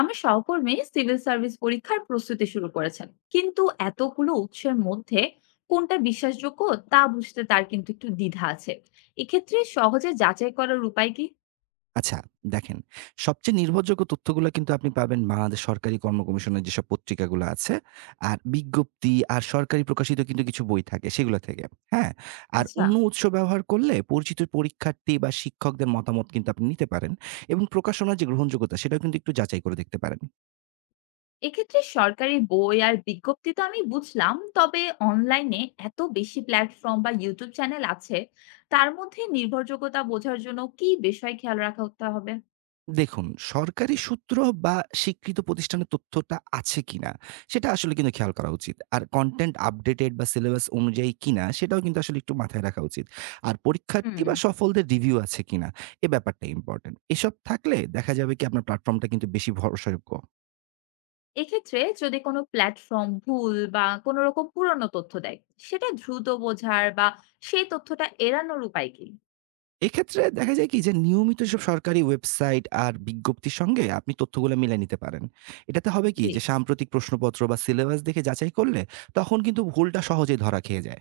আমার সহকর্মী civil service পরীক্ষার প্রস্তুতি শুরু করেছেন, কিন্তু এতগুলো উৎসের মধ্যে কোনটা বিশ্বাসযোগ্য তা বুঝতে তার কিন্তু একটু দ্বিধা আছে। এক্ষেত্রে সহজে যাচাই করার উপায় কি? আচ্ছা, দেখেন, সবচেয়ে নির্ভরযোগ্য তথ্যগুলা কিন্তু আপনি পাবেন বাংলাদেশ সরকারি কর্ম কমিশনের যেসব পত্রিকাগুলো আছে, আর বিজ্ঞপ্তি আর সরকারি প্রকাশিত কিন্তু কিছু বই থাকে সেগুলা থেকে। হ্যাঁ? আর আচ্ছা। অন্য উৎস ব্যবহার করলে পরিচিত পরীক্ষার্থী বা শিক্ষকদের মতামত কিন্তু আপনি নিতে পারেন এবং প্রকাশনার যে গ্রহণযোগ্যতা সেটাও কিন্তু একটু যাচাই করে দেখতে পারেন। এক্ষেত্রে সরকারি বই আর বিজ্ঞপ্তি তো আমি বুঝলাম, তবে অনলাইনে এত বেশি প্ল্যাটফর্ম বা ইউটিউব চ্যানেল আছে, তার মধ্যে নির্ভরযোগ্যতা বোঝার জন্য কি বিষয় খেয়াল রাখা হতে হবে? দেখুন, সরকারি সূত্র বা স্বীকৃত প্রতিষ্ঠানের তথ্যটা আছে কিনা, সেটা আসলে কিন্তু খেয়াল করা উচিত। আর কনটেন্ট আপডেটেড বা সিলেবাস অনুযায়ী কিনা, সেটাও কিন্তু আসলে একটু মাথায় রাখা উচিত। আর পরীক্ষার্থী বা হুম। সফলদের রিভিউ আছে কিনা, এ ব্যাপারটা ইম্পোর্টেন্ট। এসব থাকলে দেখা যাবে কি আপনার প্ল্যাটফর্মটা কিন্তু বেশি ভরসাযোগ্য। এক্ষেত্রে যদি কোনো প্ল্যাটফর্ম ভুল বা কোনো রকম পুরনো তথ্য দেয়, সেটা দ্রুত বোঝার বা সেই তথ্যটা এড়ানোর উপায় কি? এক্ষেত্রে দেখা যায় কি যে নিয়মিত এসব সরকারি ওয়েবসাইট আর বিজ্ঞপ্তির সঙ্গে আপনি তথ্যগুলা মিলায় নিতে পারেন। এটাতে হবে কি জি। যে সাম্প্রতিক প্রশ্নপত্র বা সিলেবাস দেখে যাচাই করলে তখন কিন্তু ভুলটা সহজেই ধরা খেয়ে যায়।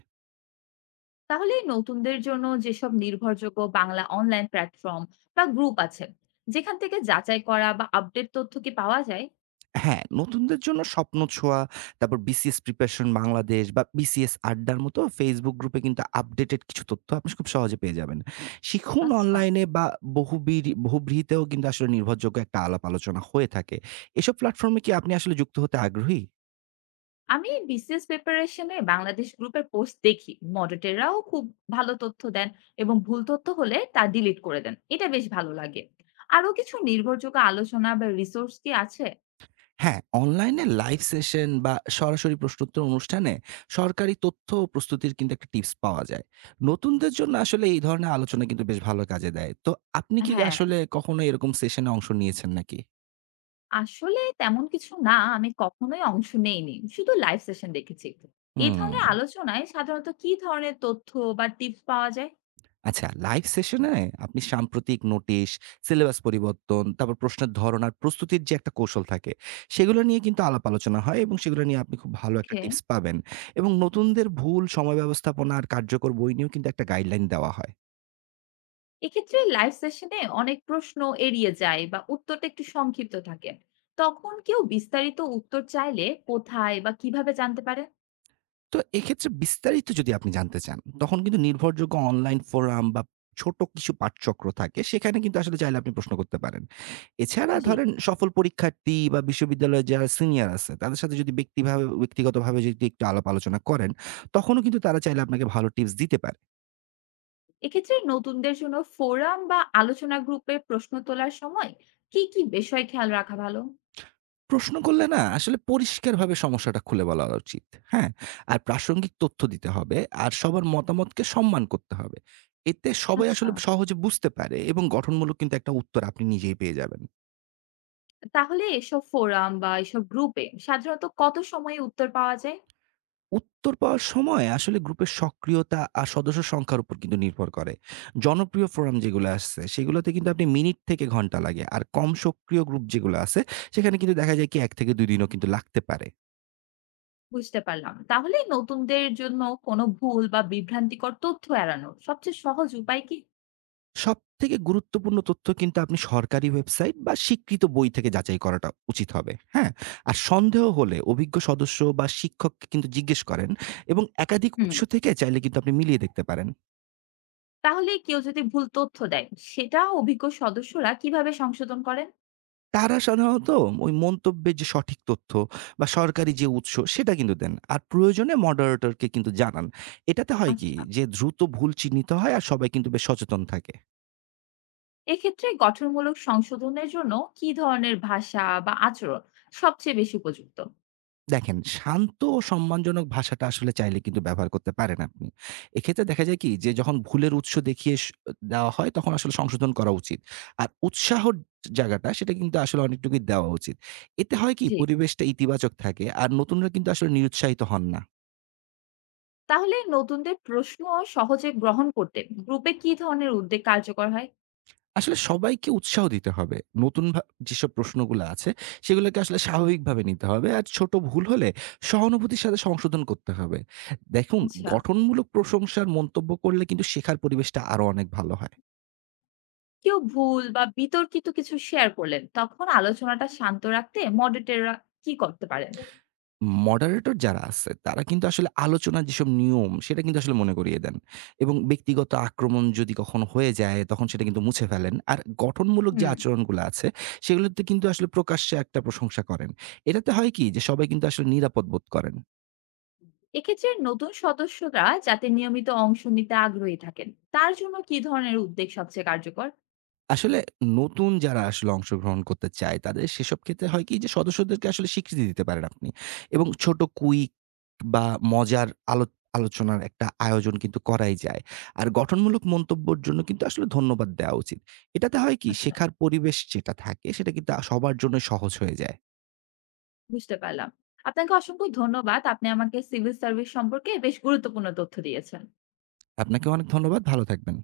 তাহলে এই নতুনদের জন্য যেসব নির্ভরযোগ্য বাংলা অনলাইন প্ল্যাটফর্ম বা গ্রুপ আছে, যেখান থেকে যাচাই করা বা আপডেট তথ্য কি পাওয়া যায়? হ্যাঁ, নতুনদের জন্য স্বপ্ন ছোঁয়া, তারপর বিসিএস প্রিপারেশন বাংলাদেশ বা বিসিএস আড্ডার মতো Facebook গ্রুপে কিন্তু আপডেটেড কিছু তথ্য আপনি খুব সহজে পেয়ে যাবেন। শিখুন আচ্ছা। অনলাইনে বা বহুব্রীহিতেও কিন্তু আসলে নির্ভরযোগ্য একটা আলাপ আলোচনা হয়ে থাকে। এসব প্ল্যাটফর্ম এ কি আপনি আসলে যুক্ত হতে আগ্রহী? আমি বিসিএস প্রিপারেশনে বাংলাদেশ গ্রুপের পোস্ট দেখি, মডারেটররাও খুব ভালো তথ্য দেন এবং ভুল তথ্য হলে তা ডিলিট করে দেন, এটা বেশ ভালো লাগে। আরো কিছু নির্ভরযোগ্য আলোচনা বা রিসোর্স কি আছে? হ্যাঁ, অনলাইনে লাইভ সেশন বা সরাসরি প্রশ্নোত্তর অনুষ্ঠানে সরকারি তথ্য ও প্রস্তুতির কিন্তু একটা টিপস পাওয়া যায়। নতুনদের জন্য আসলে এই ধরনের আলোচনা কিন্তু বেশ ভালো কাজে দেয়। তো আপনি কি হ্যাঁ, আসলে কখনো এরকম সেশনে অংশ নিয়েছেন নাকি? আসলে তেমন কিছু না। আমি কখনোই অংশ নেইনি। শুধু লাইভ সেশন দেখেছি। এই হুম। ধরনের আলোচনায় সাধারণত কি ধরনের তথ্য বা টিপস পাওয়া যায়? আচ্ছা, লাইভ সেশনে আপনি সাম্প্রতিক নোটিশ, সিলেবাস পরিবর্তন, তারপর প্রশ্নের ধরন আর প্রস্তুতির যে একটা কৌশল থাকে, সেগুলো নিয়ে কিন্তু আলাপ আলোচনা হয় এবং সেগুলো নিয়ে আপনি খুব ভালো একটা ওকে। টিপস পাবেন। এবং নতুনদের ভুল, সময় ব্যবস্থাপনা আর কার্যকর বই নিয়েও কিন্তু একটা গাইডলাইন দেওয়া হয়। এক্ষেত্রে লাইভ সেশনে অনেক প্রশ্ন এড়িয়ে যায় বা উত্তরটা একটু সংক্ষিপ্ত থাকে। তখন কেউ বিস্তারিত উত্তর চাইলে কোথায় বা কিভাবে জানতে পারে? তো এক্ষেত্রে বিস্তারিত যদি আপনি জানতে চান, তখন কিন্তু নির্ভরযোগ্য অনলাইন ফোরাম বা ছোট কিছু পাঠচক্র থাকে। সেখানে কিন্তু আসলে চাইলে আপনি প্রশ্ন করতে পারেন। এছাড়া জি। ধরেন সফল পরীক্ষার্থী বা বিশ্ববিদ্যালয়ের যারা সিনিয়র আছে, তাদের সাথে যদি ব্যক্তিগতভাবে যদি একটু আলাপ আলোচনা করেন, তখনও কিন্তু তারা চাইলে আপনাকে ভালো টিপস দিতে পারে। এক্ষেত্রে নতুনদের জন্য ফোরাম বা আলোচনা গ্রুপে প্রশ্ন তোলার সময় কি, কি বিষয় খেয়াল রাখা ভালো? প্রশ্ন করলে না আসলে পরিষ্কারভাবে সমস্যাটা খুলে বলা উচিত। হ্যাঁ? আর প্রাসঙ্গিক তথ্য দিতে হবে। আর সবার মতামতকে সম্মান করতে হবে। এতে সবাই আচ্ছা। আসলে সহজে বুঝতে পারে এবং গঠনমূলক কিন্তু একটা উত্তর আপনি নিজেই পেয়ে যাবেন। তাহলে এসব ফোরাম বা এসব গ্রুপে সাধারণত কত সময়ে উত্তর পাওয়া যায়? উত্তর পাওয়ার সময় আসলে গ্রুপের সক্রিয়তা আর সদস্য সংখ্যার উপর কিন্তু নির্ভর করে। জনপ্রিয় ফোরাম যেগুলো আসছে সেগুলোতে কিন্তু আপনি মিনিট থেকে ঘন্টা লাগে। আর কম সক্রিয় গ্রুপ যেগুলো আছে সেখানে কিন্তু দেখা যায় কি ১ থেকে ২ দিনও কিন্তু লাগতে পারে। বুঝতে পারলাম। তাহলে নতুনদের জন্য কোনো ভুল বা বিভ্রান্তিকর তথ্য এড়ানোর সবচেয়ে সহজ উপায় কি? সবথেকে গুরুত্বপূর্ণ তথ্য কিন্তু আপনি সরকারি ওয়েবসাইট বা স্বীকৃত বই থেকে যাচাই করাটা উচিত হবে। হ্যাঁ? আর সন্দেহ হলে অভিজ্ঞ সদস্য বা শিক্ষককে কিন্তু জিজ্ঞেস করেন এবং একাধিক হুম। উৎস থেকে চাইলে কিন্তু আপনি মিলিয়ে দেখতে পারেন। তাহলে কেউ যদি ভুল তথ্য দেয়, সেটা অভিজ্ঞ সদস্যরা কিভাবে সংশোধন করেন? তারা সাধারণত ওই মন্তব্যের যে সঠিক তথ্য বা সরকারি যে উৎস সেটা কিন্তু দেন। আর প্রয়োজনে মডারেটরকে কিন্তু জানান। এটাতে হয় কি আচ্ছা। যে দ্রুত ভুল চিহ্নিত হয় আর সবাই কিন্তু বেশ সচেতন থাকে। এক্ষেত্রে গঠনমূলক সংশোধনের জন্য কি ধরনের ভাষা বা আচরণ সবচেয়ে বেশি উপযুক্ত? দেখেন, শান্ত ও সম্মানজনক ভাষাটা আসলে চাইলে কিন্তু ব্যবহার করতে পারেন আপনি। এক্ষেত্রে দেখা যায় কি যে যখন ভুলের উৎস দেখিয়ে দেওয়া হয় তখন আসলে সংশোধন করা উচিত। আর উৎসাহর জায়গাটা সেটা কিন্তু আসলে অনেকটুকুই দেওয়া উচিত। এতে হয় কি জি। পরিবেশটা ইতিবাচক থাকে আর নতুনরা কিন্তু আসলে নিরুৎসাহিত হন না। তাহলে নতুনদের প্রশ্ন সহজে গ্রহণ করতে গ্রুপে কি ধরনের উদ্যোগ কার্যকর হয়? আসলে সবাইকে উৎসাহ দিতে হবে। নতুন ভা যেসব প্রশ্নগুলা আছে সেগুলোকে আসলে স্বাভাবিকভাবে নিতে হবে। আর ছোট ভুল হলে সহানুভূতির সাথে সংশোধন করতে হবে। দেখুন, আচ্ছা। গঠনমূলক প্রশংসার মন্তব্য করলে কিন্তু শেখার পরিবেশটা আরো অনেক ভালো হয়। কেউ ভুল বা বিতর্কিত কিছু শেয়ার করলেন, তখন আলোচনাটা শান্ত রাখতে মডারেটররা কি করতে পারেন? মডারেটর যারা আছে তারা কিন্তু আসলে আলোচনার যেসব নিয়ম সেটা কিন্তু আসলে মনে করিয়ে দেন। এবং ব্যক্তিগত আক্রমণ যদি কখনো হয়ে যায় তখন সেটা কিন্তু মুছে ফেলেন। আর গঠনমূলক যে হুম। আচরণগুলো আছে সেগুলোতে কিন্তু আসলে প্রকাশ্যে একটা প্রশংসা করেন। এটাতে হয় কি যে সবাই কিন্তু আসলে নিরাপদ বোধ করেন। এক্ষেত্রে নতুন সদস্যরা যাতে নিয়মিত অংশ নিতে আগ্রহী থাকেন, তার জন্য কি ধরনের উদ্যোগ সবচেয়ে কার্যকর? আসলে নতুন যারা আসলে অংশগ্রহণ করতে চায়, তাদের সেসব ক্ষেত্রে হয় কি যে সদস্যদেরকে আসলে স্বীকৃতি দিতে পারেন আপনি। এবং ছোট কুইক বা মজার আলো আলোচনার একটা আয়োজন কিন্তু করাই যায়। আর গঠনমূলক মন্তব্যর জন্য কিন্তু আসলে ধন্যবাদ দেওয়া উচিত। এটাতে হয় কি আচ্ছা, শেখার পরিবেশ যেটা থাকে সেটা কিন্তু সবার জন্য সহজ হয়ে যায়। বুঝতে পারলাম। আপনাকে অসংখ্য ধন্যবাদ। আপনি আমাকে সিভিল সার্ভিস সম্পর্কে বেশ গুরুত্বপূর্ণ তথ্য দিয়েছেন। আপনাকে অনেক ধন্যবাদ। ভালো থাকবেন।